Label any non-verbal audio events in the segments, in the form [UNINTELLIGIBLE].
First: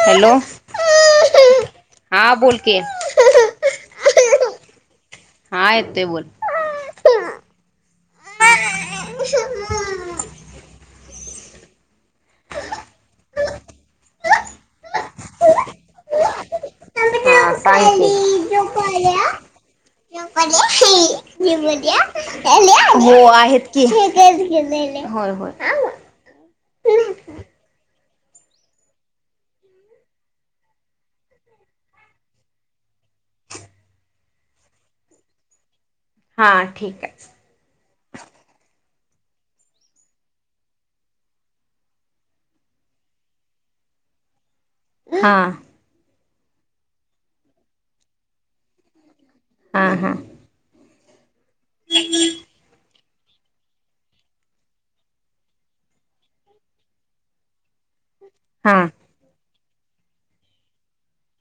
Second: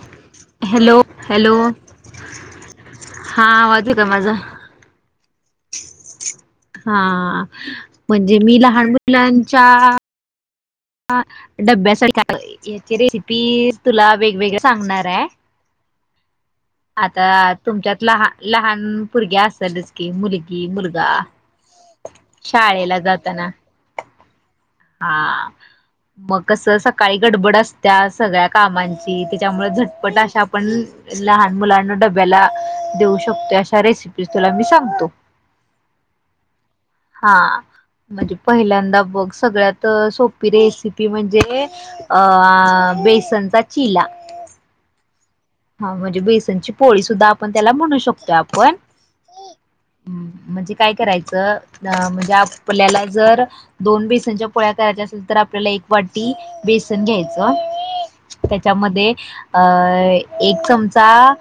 Hello hello hello हा बोल की हा आवाज होता माझा हा येत ते बोल हा म्हणजे मी लहान मुलांच्या हा डब्यासाठी याची रेसिपी तुला वेगवेगळ सांगणार आहे आता तुमच्यात लहान जोक लहान पोरग्या असेलच की जक मुलगी मुलगा शाळेला हो जाताना आहेत की हो हो मग कसं सकाळी गडबड असतस सगळ्या कामची त्याच्यामुळे झटपट अशा पण लहान मुलांना डब्याला देऊ शत अशा रेसिपी तुला मी सांगतो हा ठीक हा आहे म्हणजे पहिल्यांदा बघ सगळ्यात सोपी रेसिपी म्हणजे अ बेसनचा चिला हा हा म्हणजे बेसनची पोळी सुद्धा आपण त्याला म्हणू शकतो आपण हा हा म्हणजे काय करायचं म्हणजे आपल्याला जर दोन बेसनच्या पोळ्या करायच्या असेल तर आपल्याला एक वाटी बेसन घ्यायचं हा त्याच्यामध्ये अ एक चमचा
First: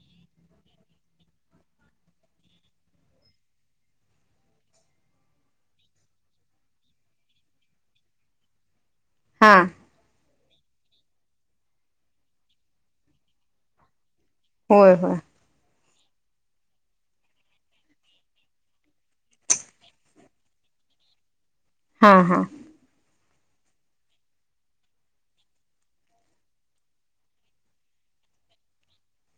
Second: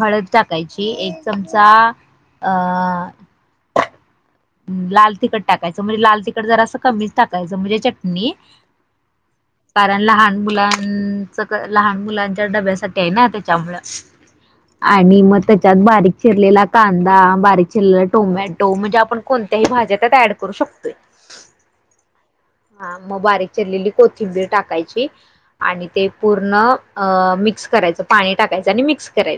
हळद टाकायची एक चमचा अं लाल तिखट टाकायचं म्हणजे लाल तिखट जरा असं कमीच टाकायचं म्हणजे चटणी हा कारण लहान मुलांच लहान मुलांच्या डब्यासाठी आहे ना त्याच्यामु होय होय आणि मग त्याच्यात बारीक चिरलेला कांदा बारीक शिरलेला टोमॅटो म्हणजे आपण कोणत्या भाज्या ऍड करू शकतो हा हा मग ब रलेली कोथिंबीर टाकायची आणि ते पूर्ण मिक्स करायच पाणी टाका म् कराय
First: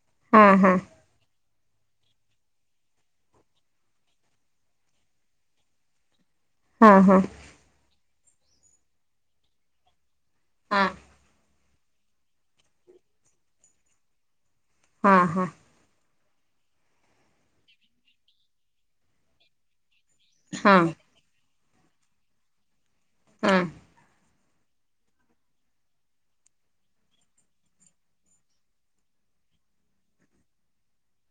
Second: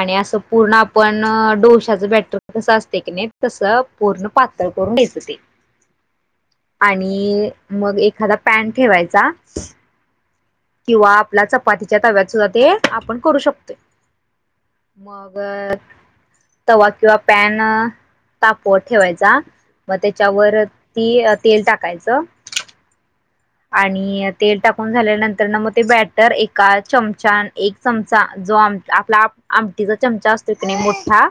आणि असं हा हा पूर्ण आपण डोशाचं बॅटर कसं असते की नाही तस पूर्ण पातळ करून घ्यायचं ते हा हा आणि मग एक एखादा पॅन ठेवायचा हा किंवा आपला च चपातीच्या तव्यात सुद्धा ते आपण करू शकतोय हा मग तवा किंवा पॅन तापवा ठेवायचा मग त्याच्यावर हा ती तेल टाकायचं हा आणि तेल टाकून झाल्यानंतर ना मग ते बॅटर एका चमचा एक चमचा जो आपला आमटीचा चमचा असतो क नाही मोठा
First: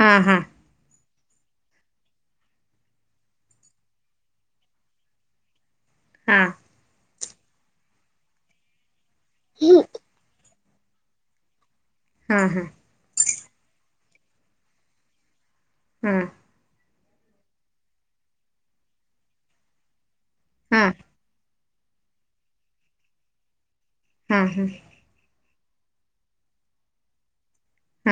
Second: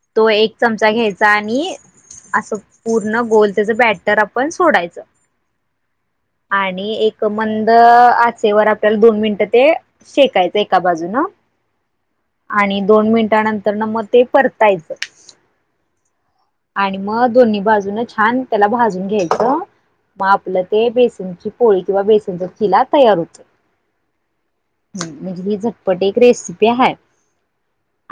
हा हा तमचा घ्यायचा आणि असं पूर्ण गोल त्याच बॅटर आपण सोडायचं हा आणि एक मंद आचेवर आपल्याला दोन मिनिटं ते शेकायचं एका बाजून हा हा हा आणि दोन मिनिट नंतर न मग ते परतायचं हम्म आणि मग दोन्ही बाजून छान त्याला भाजून घ्यायचं मग आपलं हा ते बेसनची पोळी किंवा बेसनचा खिला तयार होतो हा हा म्हणजे ह झटपट एक रेसिपी आहे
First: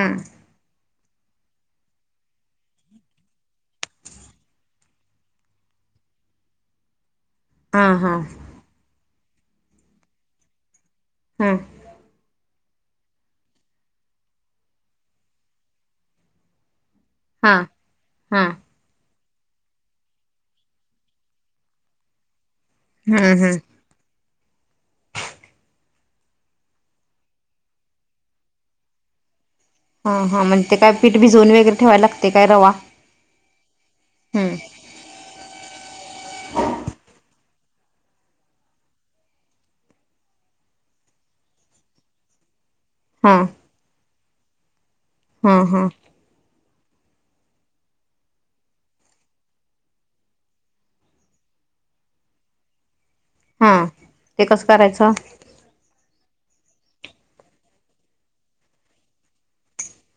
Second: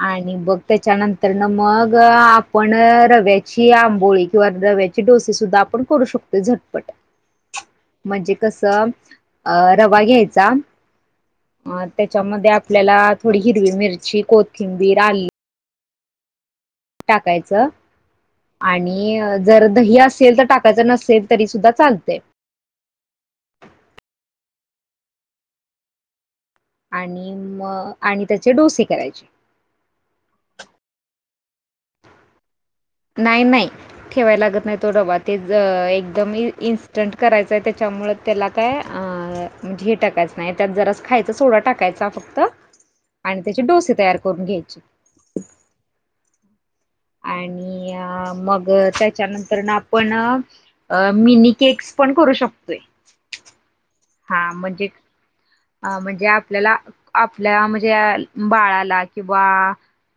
आणि बघ त्याच्यानंतर मग आपण रव्याची आंबोळी किंवा रव्याचे डोसे सुद्धा आपण करू शकतो झटपट हा म्हणजे कसं अ रवा घ्यायचा अ त्याच्यामध्ये आपल्याला थोडी हिरवी मिरची कोथिंबीर आली हा हा टाकायचं हा आणि जर दही असेल तर टाकायचं नसेल तरी सुद्धा चालते हम्म हम्म आणि म आणि त्याचे डोसे करायचे हा हा म्हणज ते काय पीठ भिजवून वगैरे ठेवायला लागते काय रवा नाही नाही ठेवाय हम्म लागत नाही तो डबा ते एकदम इन्स्टंट करायच त्याच्यामुळे त्याला काय म्हणजे हे टाकायचं नाही त्यात जरा खायचा सोडा टाकायचा फक्त हा आणि त्याचे डोसे तयार करून घ्यायचे हा हा आणि आणि मग त्याच्यानंतर ना आपण मिनी केक्स पण करू शकतोय ह हा ते हा कसं म्हणजे करायचं अ म्हणजे आपल्याला आपल्या म्हणजे बाळाला किंवा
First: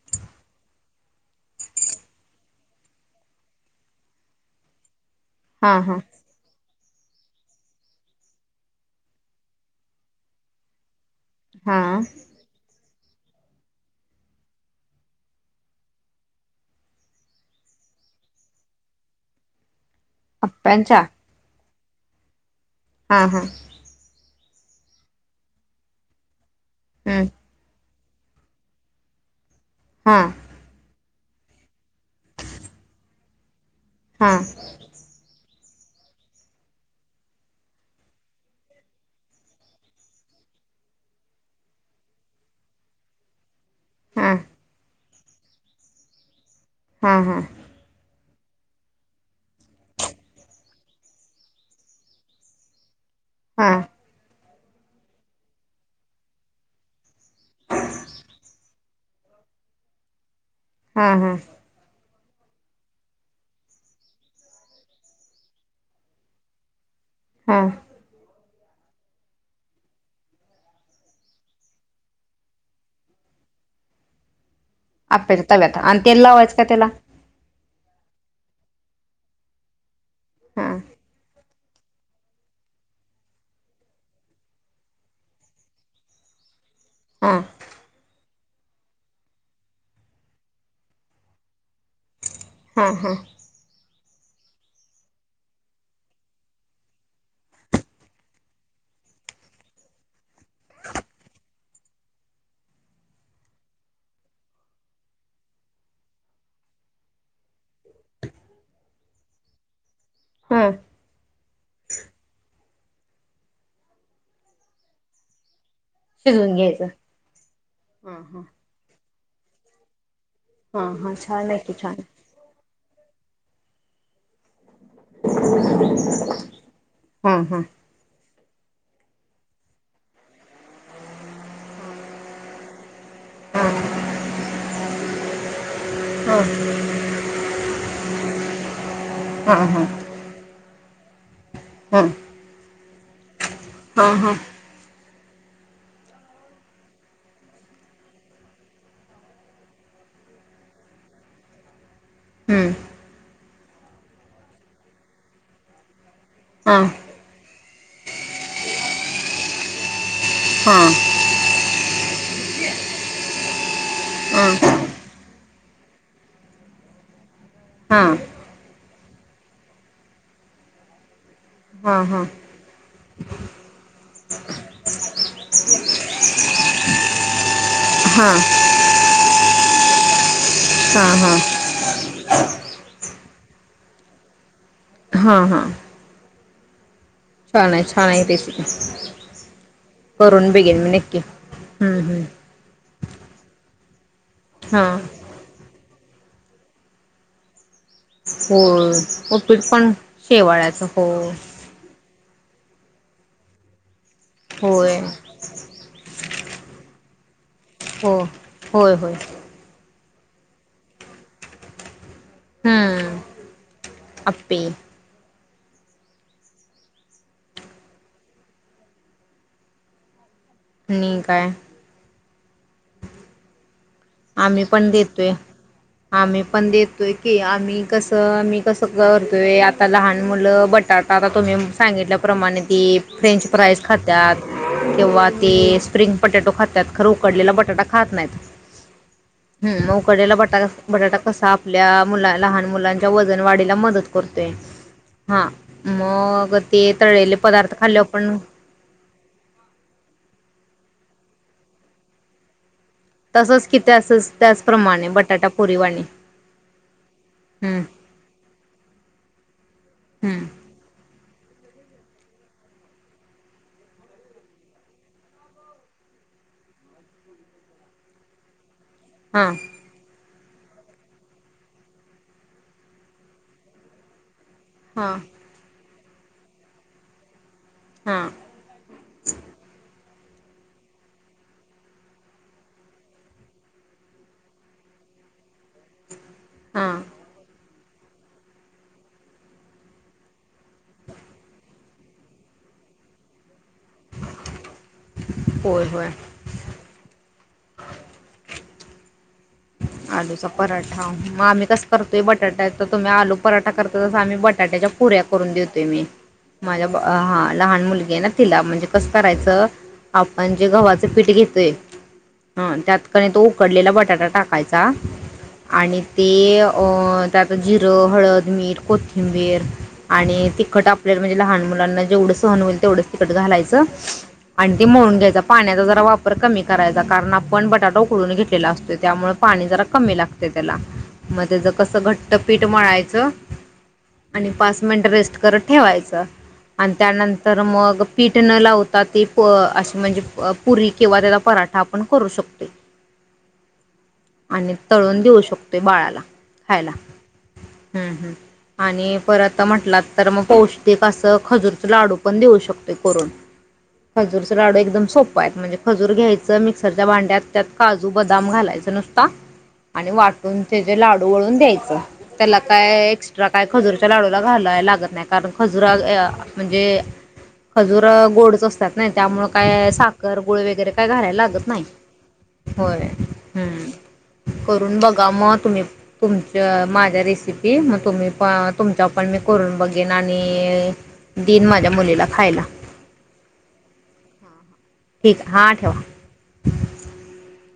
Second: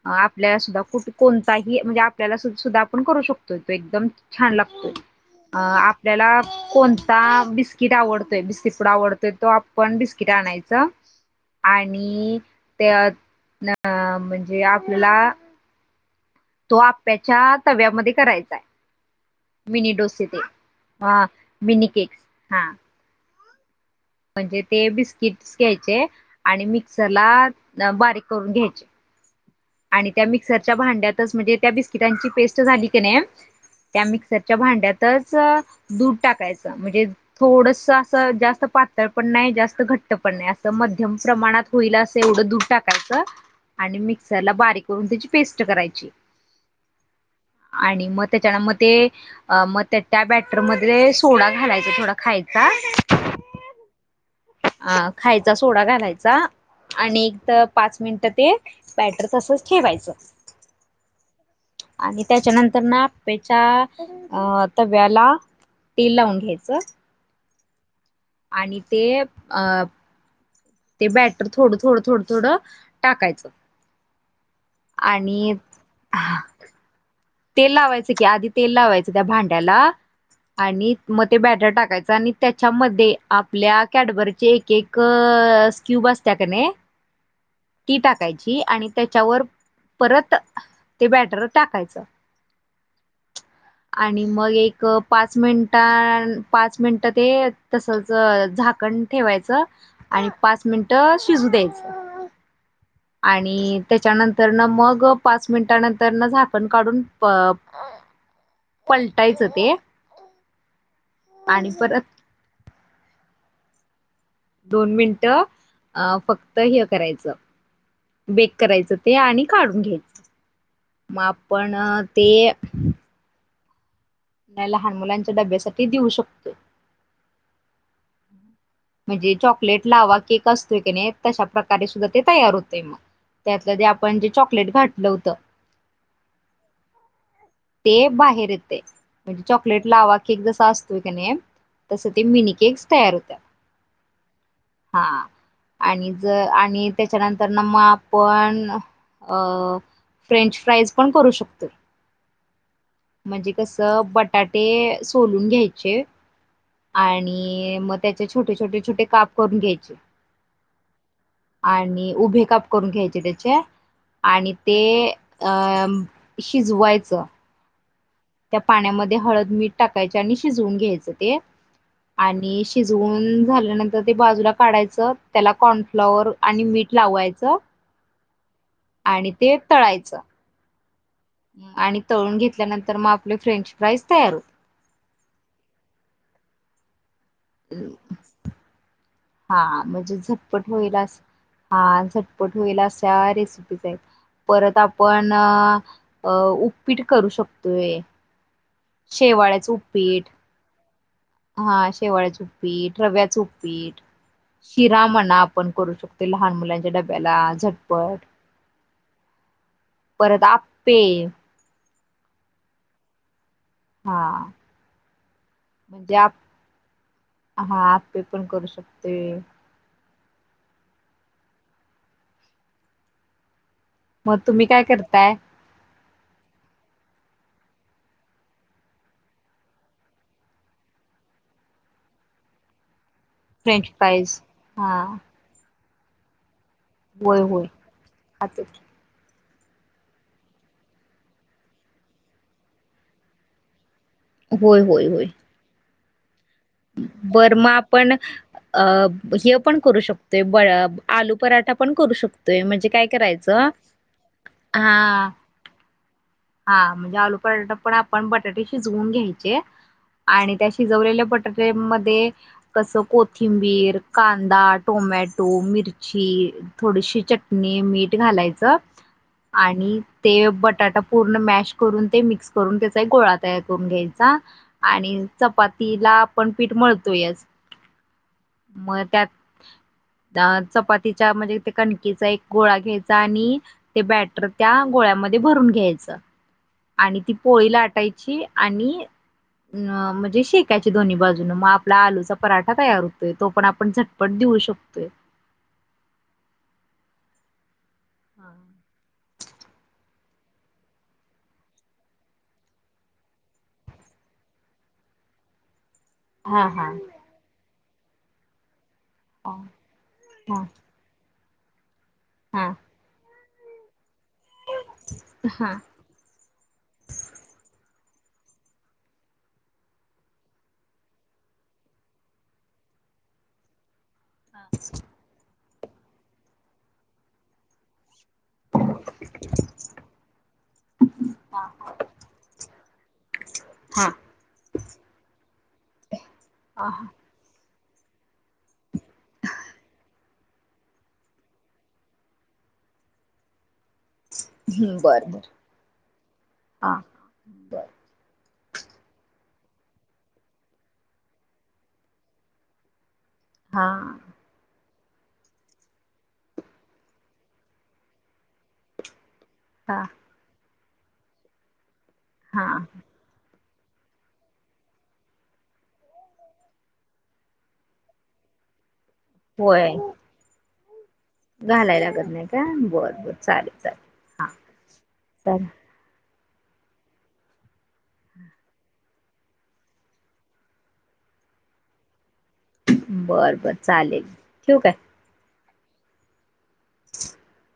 अ आपल्याला सुद्धा कु कोणताही म्हणजे आपल्याला सुद्धा आपण करू शकतोय तो एकदम छान लागतोय अ हा हा आपल्याला कोणता बिस्किट आवडतोय बिस्किट कड आवडतोय तो आपण बिस्किट आणायच हा आणि ते अ म्हणजे आपल्याला तो आप्याच्या तव्यामध्ये करायचा आहे मिनीडोस अप्प्यांच्या मिनी केेक्स हां ह हा म्हणजे ते बिस्किटस घ्यायचे आणि हम्म मिक्सरला बारीक करून घ्यायचे आणि हा त्या मिक्सरच्या भांड्यातच म्हणजे त्या बिस्किटांची पेस्ट झाली की नाही त्या हा हा मिक्सरच्या भांड्यातच दूध टाकायचं म्हणजे थोडस असं जास्त पातळ पण नाही जास्त घट्ट पण नाही अस तुमच्या मनात होईल एवढं धून टाकायचं आणि मग हा ला बारीक करून त्याची पेस्ट करायची हा हा आणि मग त्याच्यान मग ते मग त्या त्या बॅटरमध्येध सोडा घालायचा थोडा खायचा हा अ खायचा सोडा घालायचा आणि एक तर पाच मिनिटं ते बॅटर तसच ठेवायचं हा हा आणि त्याच्यानंतर ना आप्याच्या अता व्याला तेल लावून घ्यायचं हा आणि ते अ ते बॅटर थोडं थोडं थोडं थोडं टाकायचं आपे आणि तव्या आता आणि तेल लावायचं का त्याला तेल लावायचं की आधी तेल लावायचं त्या भांड्याला हा आणि मग ते बॅट टाकायचा आणि त्याच्यामध्ये आपल्या कॅडबरचे एक एक स्क्यूब असत का नाही हा की टा टय आणि त्याच्यावर परत ते बॅटर टाकायचं हा हा आणि मग एक पाच मिनट पाच मिनिट ते तसच झाकण ण ठेवायच आणि पाच मिनट शिजू द्यायचं आणि त्याच्यानंतर न मग पाच मिनिट नंतर न झाकण काढून अ पलटायचं ते हा पाणी परत दोन मिनिट अ शिजवून फक्त हे घ्यायचं करायचं हा हा बेक करायचं ते आणि काढून घ्यायचं हा हा मग छान आहे की आपण छान ते लहान मुलांच्या डब्यासाठी देऊ शकतो हा हा म्हणजे चॉकलेट लावा केक असतोय की नाही तशा प्र्रकारे सुद्धा ते तयार होतेय मग हा त्यातलं ते आपण जे चॉकलेट घातलं होतं हम ते बाहेर येते म्हणजे चॉकलेट लावा केक जसा असतोय क नाही तस हा ते मिनी केेक्स तयार होत्या हा हा हा आणि ज आणि त्याच्यानंतर ना मग आपण अ फ्रेंच फ्राईज पण करू शकतोय. हम्म म्हणजे कसं बटाटे सोलून घ्यायचे हा आणि मग त्याचे छोटे छोटे छोटे काप करून घ्यायचे. हा आणि उभे काप करून घ्यायचे त्याचे हा आणि ते अं शिजवायचं हा त्या पाण्यामध्ये हळद मीठ टाकायचे आणि शिजवून घ्यायचं ते हा हा आणि शि वून झाल्यानंतर ते बाजूला काढायचं त्याला कॉर्नफ्लॉवर आणि मीठ लावायचं. हा आणि ते तळायचं आणि तळून घेतल्यानंतर मग आपले फ्रेंच फ्राईज तयार होत. हां हां रेसिपी हा म्हणजे करून झटपट बघेन होईल मी हा नक्की हम्म आणि हम्म झटपट होईल अशा रेसिपी परत हा आपण उपीट करू शकतोय हो पीट शेवाळ्याचं पण उपीट शेवाळ्याचं हो हा शेवाळ्याच पीठ रव्याचं पीठ होय शिरा म्हणा आपण करू शकतो ते लहान मुलांच्या डब्याला हो झटपट होय होय. परत आप्पे. हम्म हा आप्पे म्हणजे आप हा आप्पे पण करू शकतय. नी काय मग आम्ही तुम्ही काय पण देतोय करताय आम्ही पण देतोय की आम्ही कसं आम्ही कसं करतोय आता लहान मुलं बटाट आता तुम्ही सांगितल्याप्रमाणे ती फ्रेंच फ्राईज फ्राईज खात्यात हा किंवा ते स्प्रिंग पटॅटो खात्या त्यात खरं होय उकडलेला होय बटाटा खात नाहीत. खातो की हम मग उकडलेला बाट बटाटा कसा आपल्या मुला लहान मुलांच्या वजन वाढीला मदत तर तर हा मग ते तळलेले बरं मं पदार्थ खाल्ले आपण पण अ हे पण करू शकतोय ब आलू पराठा पण करू शकतोय म्हणजे काय तसच करायचं की ती असचं त्याचप्रमाणे हा बटाटा पुरी वानी हा म्हणजे आलू बटाटा पण आपण बटाटे शिजवून घ्यायचे. हम्म आणि त्या शिजवलेल्या पट मध्ये कस कोथिंबीर, कांदा, टोमॅटो, मिरची थोडीशी चटणी, मीठ घालायचं हां आणि ते बटाटा पूर्ण मॅश करून ते मिक्स करून त्याचा एक गोळा तयार करून घ्यायचा. हां आणि चपातीला आपण पीठ मळतो याचं हां म त्यात अ चपातीच्या म्हणजे ते कणकीचा एक गोळा घ्यायचा आणि ते बॅटर त्या गोळ्याम मध्ये भरून घ्यायच हां आणि ती पोळी लाटायची आणि अ म्हणजे शेकायची दोन्ही बाजून मग आपला आलूचा पराठा तयार होतोय तो पण आप पण झटपट देऊ शकतोय. होय होय हा आलूचा पराठा मग आम्ही कस करतोय बटाट्याचा तुम्ही आलू पराठा करता तस आम्ही बटाट्याच्या पु ऱ्या करून देतोय मी हा माझ्या हा लहान मुलगी हाय णा तिला म्हणजे कस हा करायचं आपण हा जे गव्हाचं पीठ घेतोय हा ह त्यात कनाय तो उकडलेला बटाटा टाकायचा हा आणि ते अ त्यात जि र, हळद, मीठ, कोथंबीर आणि तिखट आपल्या म्हणजे लहान मुलांना जेवढ सहन होईल तेवढंच तिकट घालायचं, आणि ते म्हळून घ्यायचा पाण्याचा जरा वापर कमी करायचा, कारण आपण बटाटा उकडून घेतलेला असतो, त्या पाणी जरा कमी लागते त्याला, मग हा त्याच कसं घट्ट पीठ मळायचं. आणि पाच मिनट रेस्ट करत ठेवायचं, हा आणि हा. त्यानंतर मग पीठ न लावता, ते म्हणजे पुरी किंवा त्याचा पराठा आपण करू शकतोय. [UNINTELLIGIBLE] आणि हम्म, तळून बर देऊ बर शकतोय बाळाला, खायला. हा बर हम्म हम्म, आणि परत म्हटलात तर मग पौष्टिक असं, खजूरच लाडू पण देऊ शकतोय. हा खजूर चे लाडू एकदम सोपं आहेत, म्हणजे खजूर घ्यायचं मिक्सरच्या भांड्यात त्यात काजू बदाम घालायचं नुसता, हा आणि वाटून त्या जे लाडू वळून द्यायच त्याला हा काय एक्स्ट्रा काय खजूरच्या लाडूला घालला लागत नाय कारण खजुरा म्हणजे खजूर गोडच असत्यात नाय त्यामुळ होय काय साखर गुळ वगैरे काय घरायला लागत नाही घालायला लागत नाही का होय बर बर चालेल हम्म चालेल हा करून बघा, म तर तुम्ही तुमच्या माझ्या रेसिपी, मग तुम्ही पण, तुमच्या पण मी करून बघेन, आणि दिन माझ्या मुलीला खायला. बर बर चालेल ठेवू काय. ठीक. हा ठेवा. [UNINTELLIGIBLE]